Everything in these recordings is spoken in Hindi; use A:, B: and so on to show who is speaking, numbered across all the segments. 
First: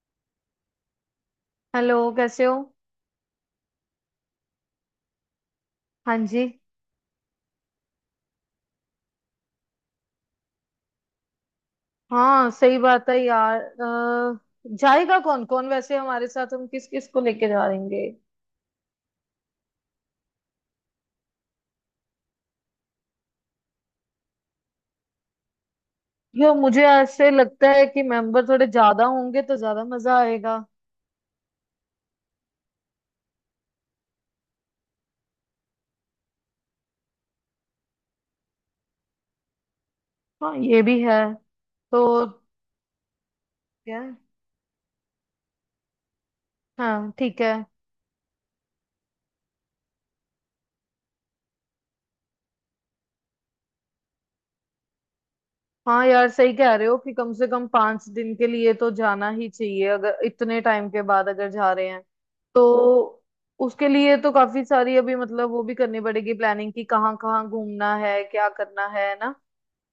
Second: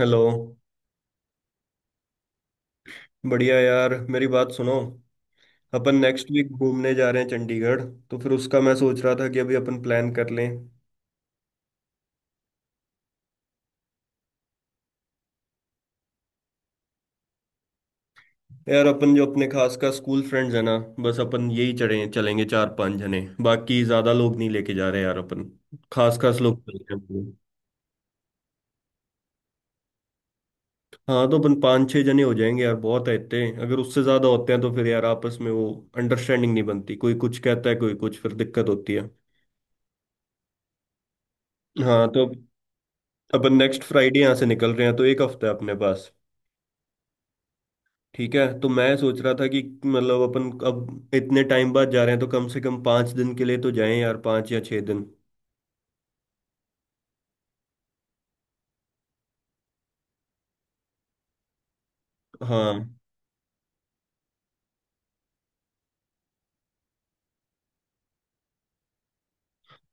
A: हेलो।
B: हेलो कैसे हो।
A: बढ़िया यार, मेरी बात सुनो। अपन
B: हाँ
A: नेक्स्ट
B: जी।
A: वीक घूमने जा रहे हैं चंडीगढ़। तो फिर उसका मैं सोच रहा था कि अभी अपन प्लान कर लें।
B: हाँ सही बात है यार जाएगा कौन कौन वैसे हमारे साथ, हम किस किस को लेके जा रहेंगे।
A: यार, अपन जो अपने खास का स्कूल फ्रेंड्स है ना, बस अपन यही चढ़े चलेंगे चार पांच जने। बाकी ज्यादा लोग नहीं लेके जा रहे यार अपन। खास खास
B: यो
A: लोग चल
B: मुझे
A: रहे हैं
B: ऐसे
A: अपन।
B: लगता है कि मेंबर थोड़े ज्यादा होंगे तो ज्यादा मजा आएगा।
A: हाँ तो अपन पाँच छह जने हो जाएंगे यार, बहुत है इतने। अगर उससे ज्यादा होते हैं तो फिर यार आपस में वो अंडरस्टैंडिंग नहीं बनती, कोई कुछ कहता है कोई कुछ, फिर दिक्कत होती है।
B: हाँ ये भी है। तो।
A: हाँ। तो अपन नेक्स्ट
B: क्या।
A: फ्राइडे यहाँ से निकल रहे हैं, तो एक हफ्ता है अपने पास।
B: हाँ ठीक है।
A: ठीक है, तो मैं सोच रहा था कि मतलब अपन अब इतने टाइम बाद जा रहे हैं, तो कम से कम 5 दिन के लिए तो जाएं यार, 5 या 6 दिन।
B: हाँ यार सही कह रहे हो कि कम से कम 5 दिन के लिए तो जाना ही चाहिए, अगर इतने टाइम के बाद अगर जा रहे हैं
A: हाँ।
B: तो। उसके लिए तो काफी सारी अभी मतलब वो भी करनी पड़ेगी प्लानिंग कि कहाँ कहाँ घूमना है, क्या करना है ना।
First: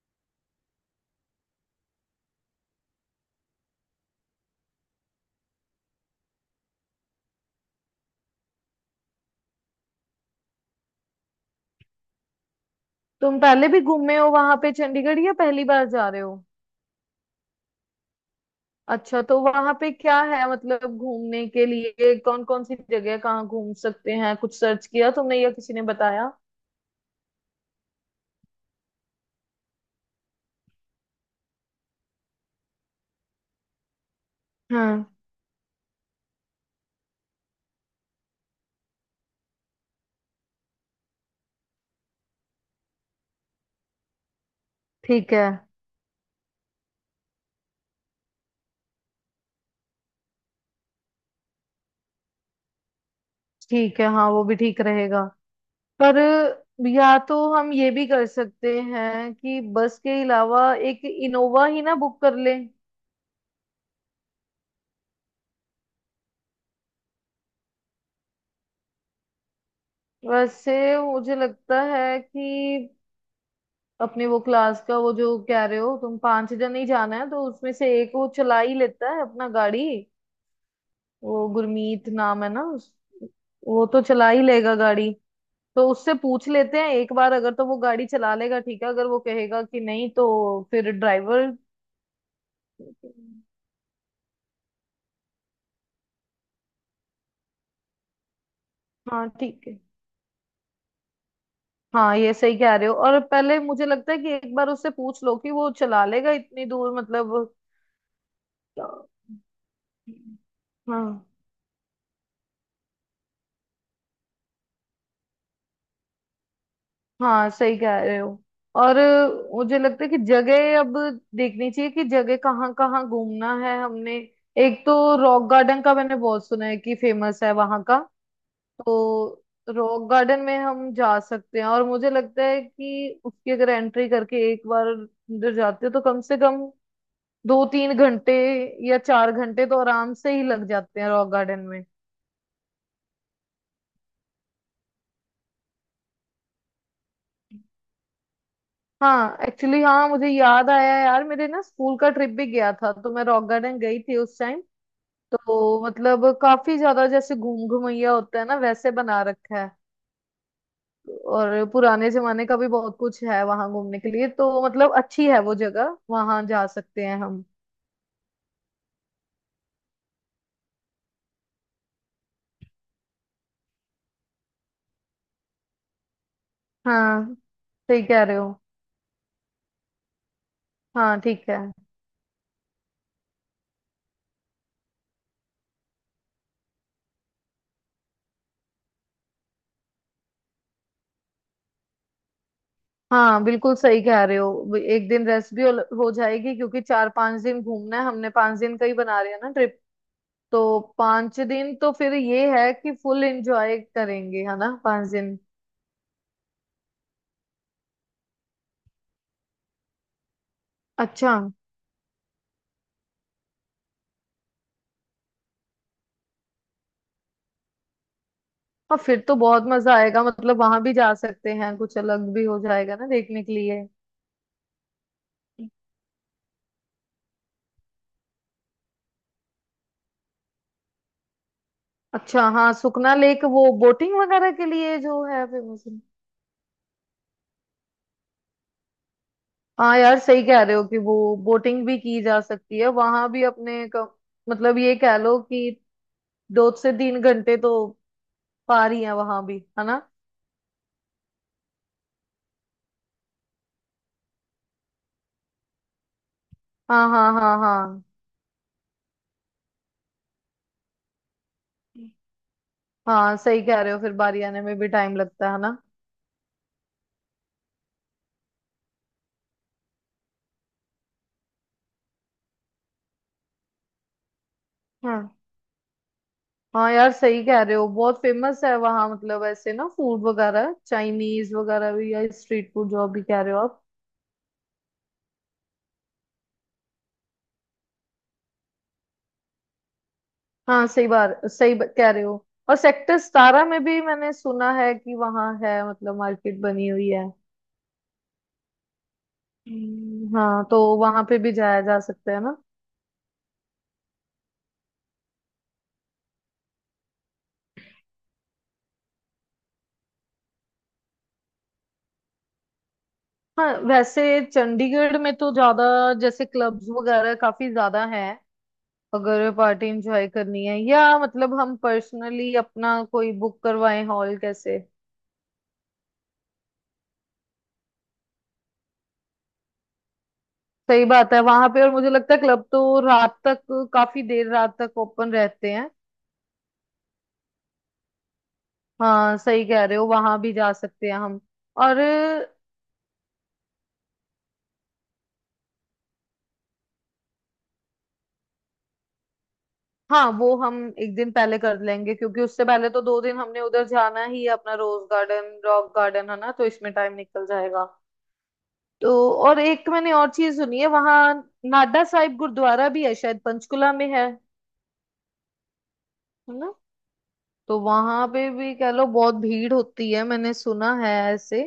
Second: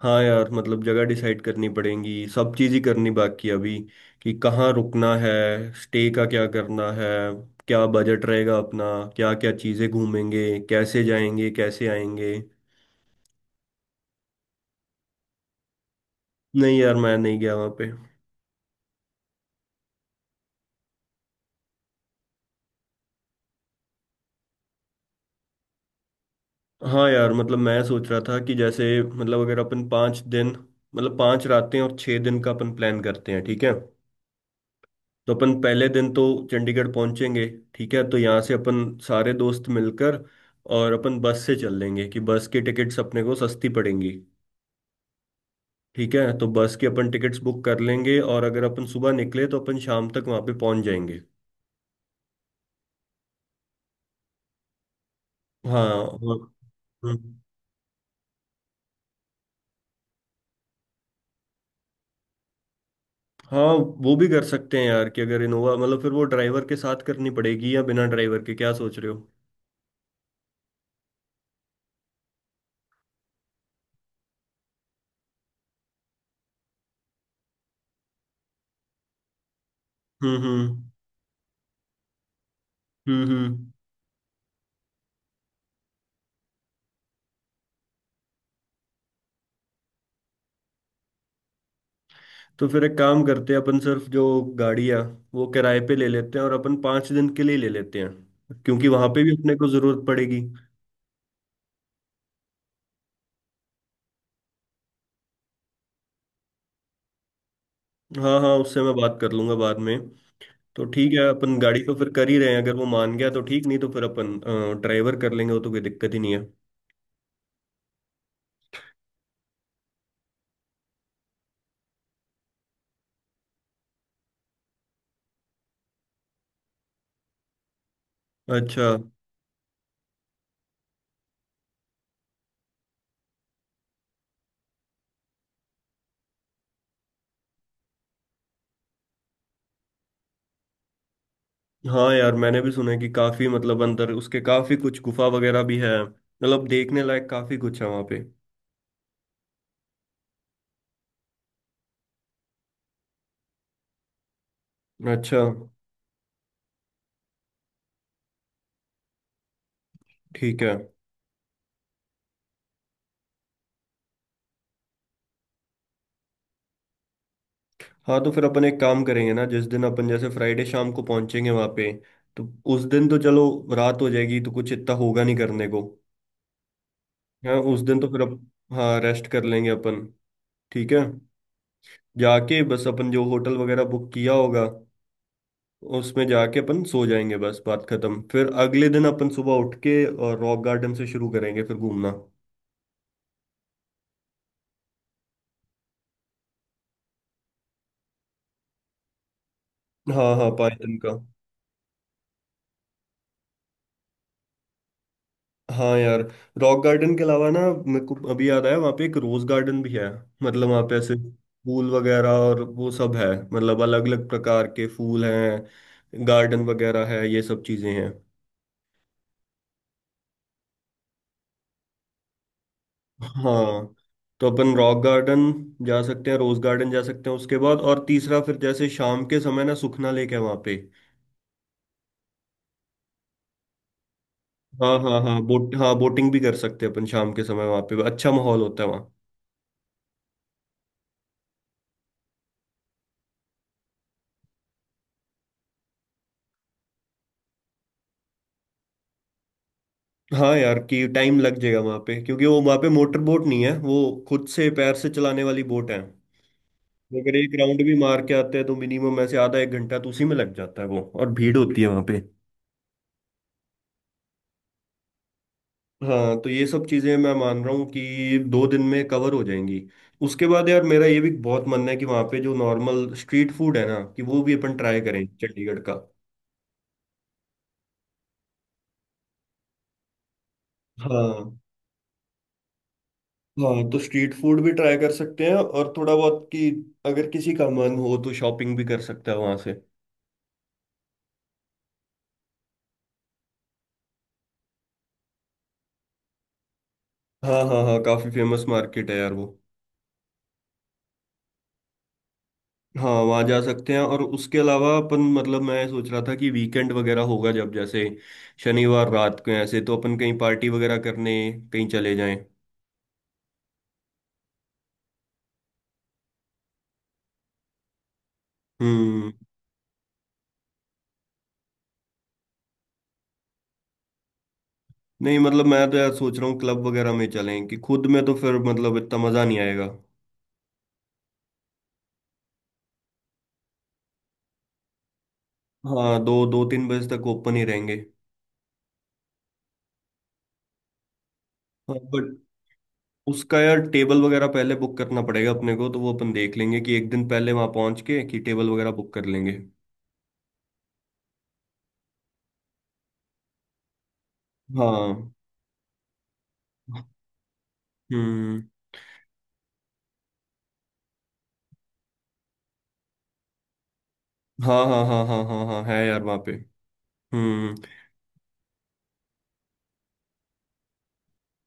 A: हाँ यार, मतलब जगह डिसाइड करनी पड़ेगी, सब चीज़ ही करनी बाकी है अभी। कि कहाँ रुकना है, स्टे का क्या करना है, क्या बजट रहेगा अपना, क्या क्या चीज़ें घूमेंगे, कैसे जाएंगे कैसे आएंगे।
B: तुम पहले भी घूमे हो वहां पे चंडीगढ़, या पहली बार जा रहे हो।
A: नहीं यार, मैं नहीं गया वहाँ पे।
B: अच्छा तो वहां पे क्या है, मतलब घूमने के लिए कौन कौन सी जगह है, कहाँ घूम सकते हैं, कुछ सर्च किया तुमने या किसी ने बताया।
A: हाँ यार, मतलब मैं सोच रहा था कि जैसे मतलब अगर अपन 5 दिन, मतलब 5 रातें और 6 दिन का अपन प्लान करते हैं, ठीक है।
B: हाँ
A: तो अपन पहले दिन तो चंडीगढ़ पहुंचेंगे। ठीक है, तो यहाँ से अपन सारे दोस्त मिलकर, और अपन बस से चल लेंगे, कि बस की टिकट्स अपने को सस्ती पड़ेंगी।
B: ठीक है।
A: ठीक है, तो बस की अपन टिकट्स बुक कर लेंगे, और अगर अपन सुबह निकले तो अपन शाम तक वहाँ पे पहुंच जाएंगे।
B: ठीक है। हाँ, वो भी ठीक रहेगा।
A: हाँ
B: पर
A: और-
B: या तो
A: हम्म,
B: हम ये भी कर सकते हैं कि बस के अलावा एक इनोवा ही ना बुक कर लें।
A: हाँ। वो भी कर सकते हैं यार, कि अगर इनोवा मतलब फिर वो ड्राइवर के साथ करनी पड़ेगी या बिना ड्राइवर के, क्या सोच रहे हो।
B: वैसे मुझे लगता है कि अपने वो क्लास का, वो जो कह रहे हो तुम पांच जन ही जाना है, तो उसमें से एक वो चला ही लेता है अपना गाड़ी।
A: हम्म।
B: वो गुरमीत नाम है ना उस।
A: हम्म।
B: वो तो चला ही लेगा गाड़ी। तो उससे पूछ लेते हैं एक बार, अगर तो वो गाड़ी चला लेगा ठीक है, अगर वो कहेगा कि नहीं तो फिर ड्राइवर।
A: तो फिर एक काम करते हैं, अपन सिर्फ जो गाड़ियाँ, वो किराए पे ले लेते हैं, और अपन 5 दिन के लिए ले लेते हैं, क्योंकि वहाँ पे
B: हाँ
A: भी अपने
B: ठीक
A: को
B: है।
A: ज़रूरत पड़ेगी।
B: हाँ ये सही कह रहे हो, और पहले मुझे लगता है कि एक बार उससे पूछ लो कि वो चला लेगा इतनी दूर मतलब।
A: हाँ हाँ, उससे मैं बात कर लूंगा बाद में। तो ठीक है,
B: हाँ
A: अपन गाड़ी तो फिर कर ही रहे हैं, अगर वो मान गया तो ठीक, नहीं तो फिर अपन ड्राइवर कर लेंगे, वो तो कोई दिक्कत ही नहीं है।
B: हाँ सही कह रहे हो। और मुझे लगता है कि जगह अब देखनी चाहिए, कि जगह कहाँ कहाँ घूमना है हमने। एक तो रॉक गार्डन का मैंने बहुत सुना है कि फेमस है वहाँ का।
A: अच्छा।
B: तो रॉक गार्डन में हम जा सकते हैं, और मुझे लगता है कि उसकी अगर एंट्री करके एक बार अंदर जाते हो तो कम से कम 2-3 घंटे या 4 घंटे तो आराम से ही लग जाते हैं रॉक गार्डन में।
A: हाँ यार, मैंने भी सुना है कि काफ़ी मतलब अंदर उसके काफ़ी कुछ गुफा वगैरह भी है, मतलब देखने लायक काफ़ी कुछ है वहाँ पे।
B: हाँ एक्चुअली, हाँ मुझे याद आया यार, मेरे ना स्कूल का ट्रिप भी गया था तो मैं रॉक गार्डन गई थी उस टाइम।
A: अच्छा।
B: तो मतलब काफी ज्यादा, जैसे घूम घूमैया होता है ना, वैसे बना रखा है।
A: ठीक है।
B: और पुराने जमाने का भी बहुत कुछ है वहां घूमने के लिए, तो मतलब अच्छी है वो जगह, वहां जा सकते हैं हम।
A: हाँ, तो फिर अपन एक काम करेंगे ना, जिस दिन अपन जैसे फ्राइडे शाम को पहुंचेंगे वहां पे, तो उस दिन तो चलो रात हो जाएगी, तो कुछ इतना होगा नहीं करने को।
B: हाँ
A: हाँ उस दिन
B: सही
A: तो फिर
B: कह रहे
A: अप,
B: हो।
A: हाँ, रेस्ट कर लेंगे अपन। ठीक है।
B: हाँ ठीक है।
A: जाके बस अपन जो होटल वगैरह बुक किया होगा, उसमें जाके अपन सो जाएंगे, बस बात खत्म। फिर अगले दिन अपन सुबह उठ के और रॉक गार्डन से शुरू करेंगे फिर घूमना।
B: हाँ बिल्कुल सही कह रहे हो, एक दिन रेस्ट भी हो जाएगी क्योंकि 4-5 दिन घूमना है हमने, 5 दिन का ही बना रहे हैं ना ट्रिप।
A: हाँ हाँ
B: तो
A: पायथन का।
B: 5 दिन तो फिर ये है कि फुल एंजॉय करेंगे, है ना 5 दिन।
A: हाँ यार, रॉक गार्डन के अलावा ना, मेरे को अभी याद आया, वहाँ पे एक रोज गार्डन भी है, मतलब वहाँ पे ऐसे
B: अच्छा।
A: फूल वगैरह और वो सब है, मतलब अलग अलग प्रकार के फूल हैं, गार्डन वगैरह है, ये सब चीजें हैं।
B: हाँ फिर तो बहुत मजा आएगा, मतलब वहां भी जा सकते हैं, कुछ अलग भी हो जाएगा ना देखने के लिए।
A: हाँ, तो अपन रॉक गार्डन जा सकते हैं, रोज गार्डन जा सकते हैं, उसके बाद और तीसरा फिर जैसे शाम के समय ना सुखना लेक है वहाँ पे।
B: अच्छा हाँ, सुखना लेक वो बोटिंग वगैरह के लिए
A: हाँ हाँ
B: जो
A: हाँ
B: है
A: बोट,
B: फेमस।
A: हाँ बोटिंग भी कर सकते हैं अपन, शाम के समय वहाँ पे अच्छा माहौल होता है।
B: हाँ यार सही कह रहे हो कि वो बोटिंग भी की जा सकती है, वहां भी मतलब ये कह लो कि 2 से 3 घंटे तो पार ही है वहां भी, है ना।
A: हाँ यार, कि टाइम लग जाएगा वहां पे, क्योंकि वो वहां पे मोटर बोट नहीं है, वो खुद से पैर से चलाने वाली बोट है।
B: हाँ हाँ
A: अगर एक
B: हाँ
A: राउंड भी
B: हाँ।
A: मार के आते हैं तो मिनिमम ऐसे आधा एक घंटा तो उसी में लग जाता है, वो और भीड़ होती है वहां पे।
B: हाँ सही कह रहे हो, फिर बारी आने में भी टाइम लगता है ना।
A: हाँ, तो ये सब चीजें मैं मान रहा हूँ कि 2 दिन में कवर हो जाएंगी। उसके बाद यार मेरा ये भी बहुत मन है कि वहाँ पे जो नॉर्मल स्ट्रीट फूड है ना, कि वो भी अपन ट्राई
B: हाँ।
A: करें चंडीगढ़ का।
B: हाँ यार सही कह रहे हो, बहुत फेमस है वहाँ मतलब, ऐसे ना फूड वगैरह, चाइनीज
A: हाँ।
B: वगैरह भी, या स्ट्रीट फूड जो अभी कह रहे हो आप।
A: हाँ, तो स्ट्रीट फूड भी ट्राई कर सकते हैं, और थोड़ा बहुत कि अगर किसी का मन हो तो शॉपिंग भी कर सकता है वहाँ से।
B: हाँ सही बार सही ब- कह रहे हो। और सेक्टर 17 में भी मैंने सुना है कि वहाँ है मतलब, मार्केट बनी हुई है।
A: हाँ हाँ हाँ, काफी फेमस मार्केट है यार वो।
B: हाँ तो वहां पे भी जाया जा सकता है ना।
A: हाँ, वहाँ जा सकते हैं, और उसके अलावा अपन मतलब मैं सोच रहा था कि वीकेंड वगैरह होगा जब जैसे शनिवार रात को ऐसे, तो अपन कहीं पार्टी वगैरह करने कहीं चले जाएं।
B: हाँ वैसे चंडीगढ़ में तो ज्यादा जैसे क्लब्स वगैरह काफी ज्यादा हैं।
A: हम्म।
B: अगर पार्टी एंजॉय करनी है, या मतलब हम पर्सनली अपना कोई बुक करवाएं हॉल कैसे।
A: नहीं मतलब मैं तो यार सोच रहा हूँ क्लब वगैरह में चलें, कि खुद में तो फिर मतलब इतना मजा नहीं आएगा।
B: सही बात है वहां पे, और मुझे लगता है क्लब तो रात तक, काफी देर रात तक ओपन रहते हैं।
A: हाँ, दो दो तीन बजे तक ओपन ही रहेंगे।
B: हाँ सही कह रहे हो, वहां भी जा सकते हैं हम।
A: हाँ
B: और।
A: बट उसका यार टेबल वगैरह पहले बुक करना पड़ेगा अपने को, तो वो अपन देख लेंगे कि एक दिन पहले वहाँ पहुँच के कि टेबल वगैरह बुक कर लेंगे।
B: हाँ वो हम एक दिन पहले कर लेंगे, क्योंकि उससे पहले तो 2 दिन हमने उधर जाना ही है अपना, रोज
A: हाँ।
B: गार्डन रॉक गार्डन है ना, तो इसमें टाइम निकल जाएगा।
A: हम्म।
B: तो। और एक मैंने और चीज सुनी है वहां, नाडा साहिब गुरुद्वारा भी है शायद, पंचकुला में है
A: हाँ हाँ हाँ हाँ हाँ हाँ, है यार वहाँ पे।
B: ना।
A: हम्म।
B: तो वहां पे भी कह लो बहुत भीड़ होती है, मैंने सुना है ऐसे।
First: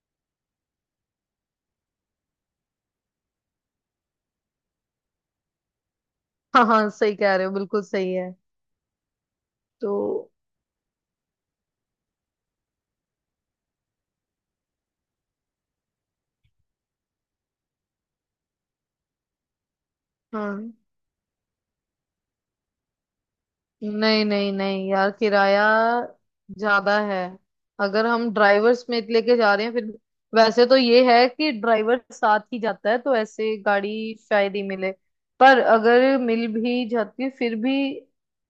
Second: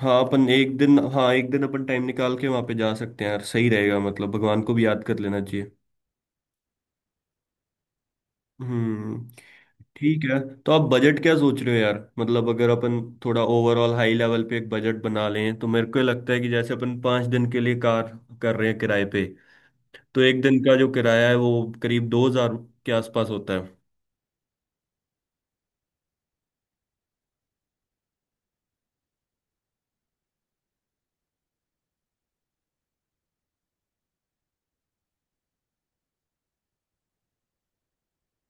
A: हाँ, अपन एक दिन, हाँ एक दिन अपन टाइम निकाल के वहाँ पे जा सकते हैं यार, सही रहेगा, मतलब भगवान को भी याद कर लेना चाहिए।
B: हाँ हाँ सही कह रहे हो, बिल्कुल सही है।
A: हम्म।
B: तो।
A: ठीक है। तो आप बजट क्या सोच रहे हो यार, मतलब अगर अपन थोड़ा ओवरऑल हाई लेवल पे एक बजट बना लें, तो मेरे को लगता है कि जैसे अपन 5 दिन के लिए कार कर रहे हैं किराए पे, तो एक दिन
B: हाँ
A: का जो किराया है वो करीब 2,000 के आसपास होता है।
B: नहीं नहीं नहीं यार, किराया ज्यादा है। अगर हम ड्राइवर समेत लेके जा रहे हैं फिर, वैसे तो ये है कि ड्राइवर साथ ही जाता है, तो ऐसे गाड़ी शायद ही मिले। पर अगर मिल भी जाती है फिर भी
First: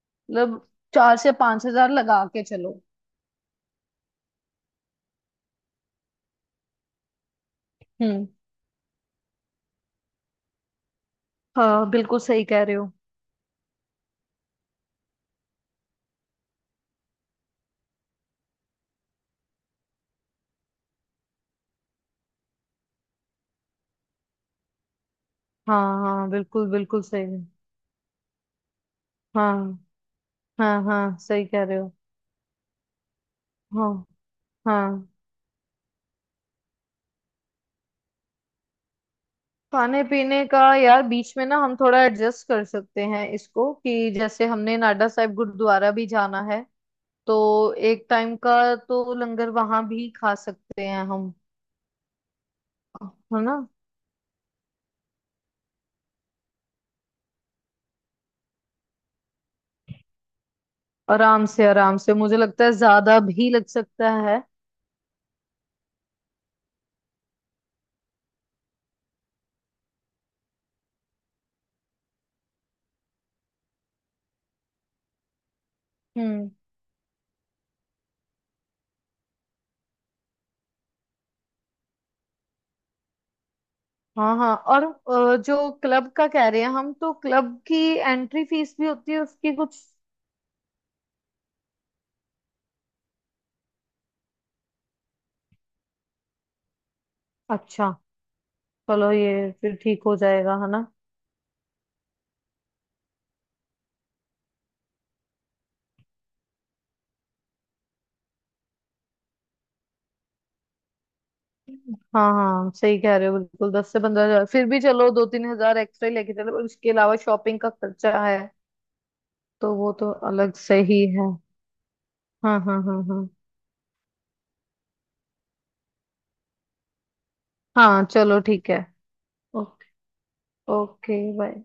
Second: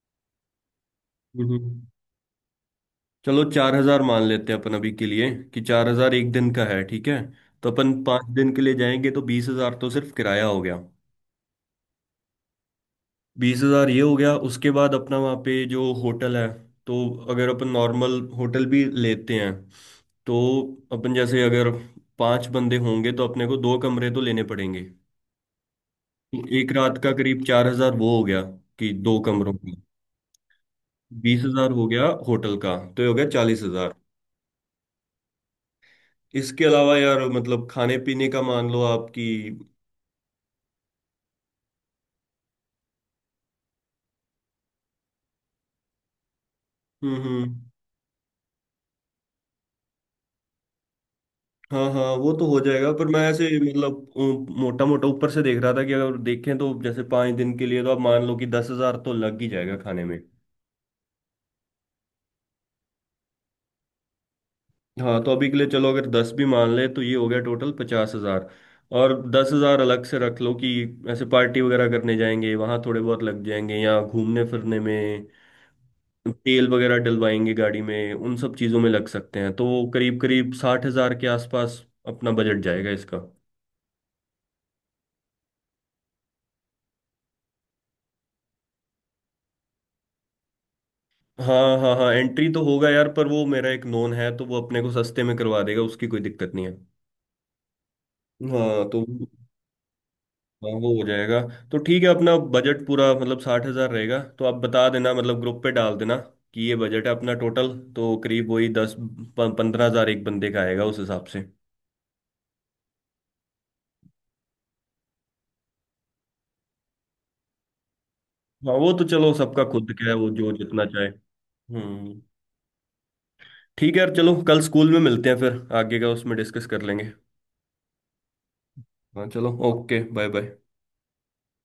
B: मतलब, चार से पांच
A: हम्म।
B: हजार लगा के चलो।
A: चलो 4,000 मान लेते हैं अपन अभी के लिए, कि 4,000 एक दिन का है, ठीक है। तो अपन पाँच
B: हम्म।
A: दिन के लिए जाएंगे तो 20,000 तो सिर्फ किराया हो गया।
B: हाँ बिल्कुल सही कह रहे हो।
A: 20,000 ये हो गया। उसके बाद अपना वहाँ पे जो होटल है, तो अगर अपन नॉर्मल होटल भी लेते हैं, तो अपन जैसे अगर 5 बंदे होंगे तो अपने को 2 कमरे तो लेने पड़ेंगे।
B: हाँ हाँ
A: तो
B: बिल्कुल
A: एक रात
B: बिल्कुल
A: का
B: सही।
A: करीब 4,000 वो हो गया, कि 2 कमरों का।
B: हाँ हाँ हाँ
A: बीस
B: सही कह
A: हजार
B: रहे
A: हो
B: हो।
A: गया होटल का, तो ये हो गया 40,000।
B: हाँ हाँ।
A: इसके अलावा यार मतलब खाने पीने का मान लो, आपकी।
B: खाने पीने का यार बीच में ना हम थोड़ा एडजस्ट कर सकते हैं इसको, कि जैसे हमने नाडा साहिब गुरुद्वारा भी जाना है, तो
A: हम्म।
B: एक टाइम का तो लंगर वहां भी खा सकते हैं हम,
A: हाँ हाँ, वो तो हो जाएगा, पर मैं
B: है
A: ऐसे
B: ना।
A: मतलब मोटा मोटा ऊपर से देख रहा था कि अगर देखें तो जैसे 5 दिन के लिए तो आप मान लो कि 10,000 तो लग ही जाएगा खाने में।
B: आराम से आराम से, मुझे लगता है ज्यादा भी लग सकता है।
A: हाँ, तो अभी के लिए चलो अगर दस भी मान ले तो ये हो गया टोटल 50,000। और 10,000 अलग से रख लो कि ऐसे पार्टी वगैरह करने जाएंगे वहाँ थोड़े बहुत लग जाएंगे, या घूमने फिरने में
B: हम्म।
A: तेल वगैरह डलवाएंगे गाड़ी में, उन सब चीज़ों में लग सकते हैं। तो करीब करीब 60,000 के आसपास अपना बजट जाएगा इसका।
B: हाँ हाँ, और जो क्लब का कह रहे हैं हम, तो क्लब की एंट्री फीस भी होती है उसकी कुछ।
A: हाँ हाँ हाँ, एंट्री तो होगा यार, पर वो मेरा एक नोन है, तो वो अपने को सस्ते में करवा देगा, उसकी कोई दिक्कत नहीं है।
B: अच्छा।
A: हाँ तो
B: चलो ये फिर ठीक हो जाएगा है
A: हाँ,
B: ना।
A: वो हो जाएगा। तो ठीक है, अपना बजट पूरा मतलब 60,000 रहेगा, तो आप बता देना, मतलब ग्रुप पे डाल देना कि ये बजट है अपना टोटल। तो करीब वही 10-15,000 एक बंदे का आएगा उस हिसाब से।
B: हाँ हाँ सही कह रहे हो, बिल्कुल 10 से 15 हजार, फिर भी चलो 2-3 हजार एक्स्ट्रा ही लेके चलो, और इसके अलावा शॉपिंग का खर्चा है,
A: हाँ, वो तो चलो सबका
B: तो
A: खुद
B: वो
A: का
B: तो
A: है, वो जो
B: अलग से
A: जितना
B: ही
A: चाहे।
B: है।
A: हम्म।
B: हाँ हाँ हाँ हाँ।
A: ठीक है यार, चलो कल स्कूल में मिलते हैं, फिर आगे का उसमें डिस्कस कर लेंगे।
B: हाँ चलो ठीक है।
A: हाँ चलो,
B: okay.
A: Okay, bye bye.
B: Okay bye.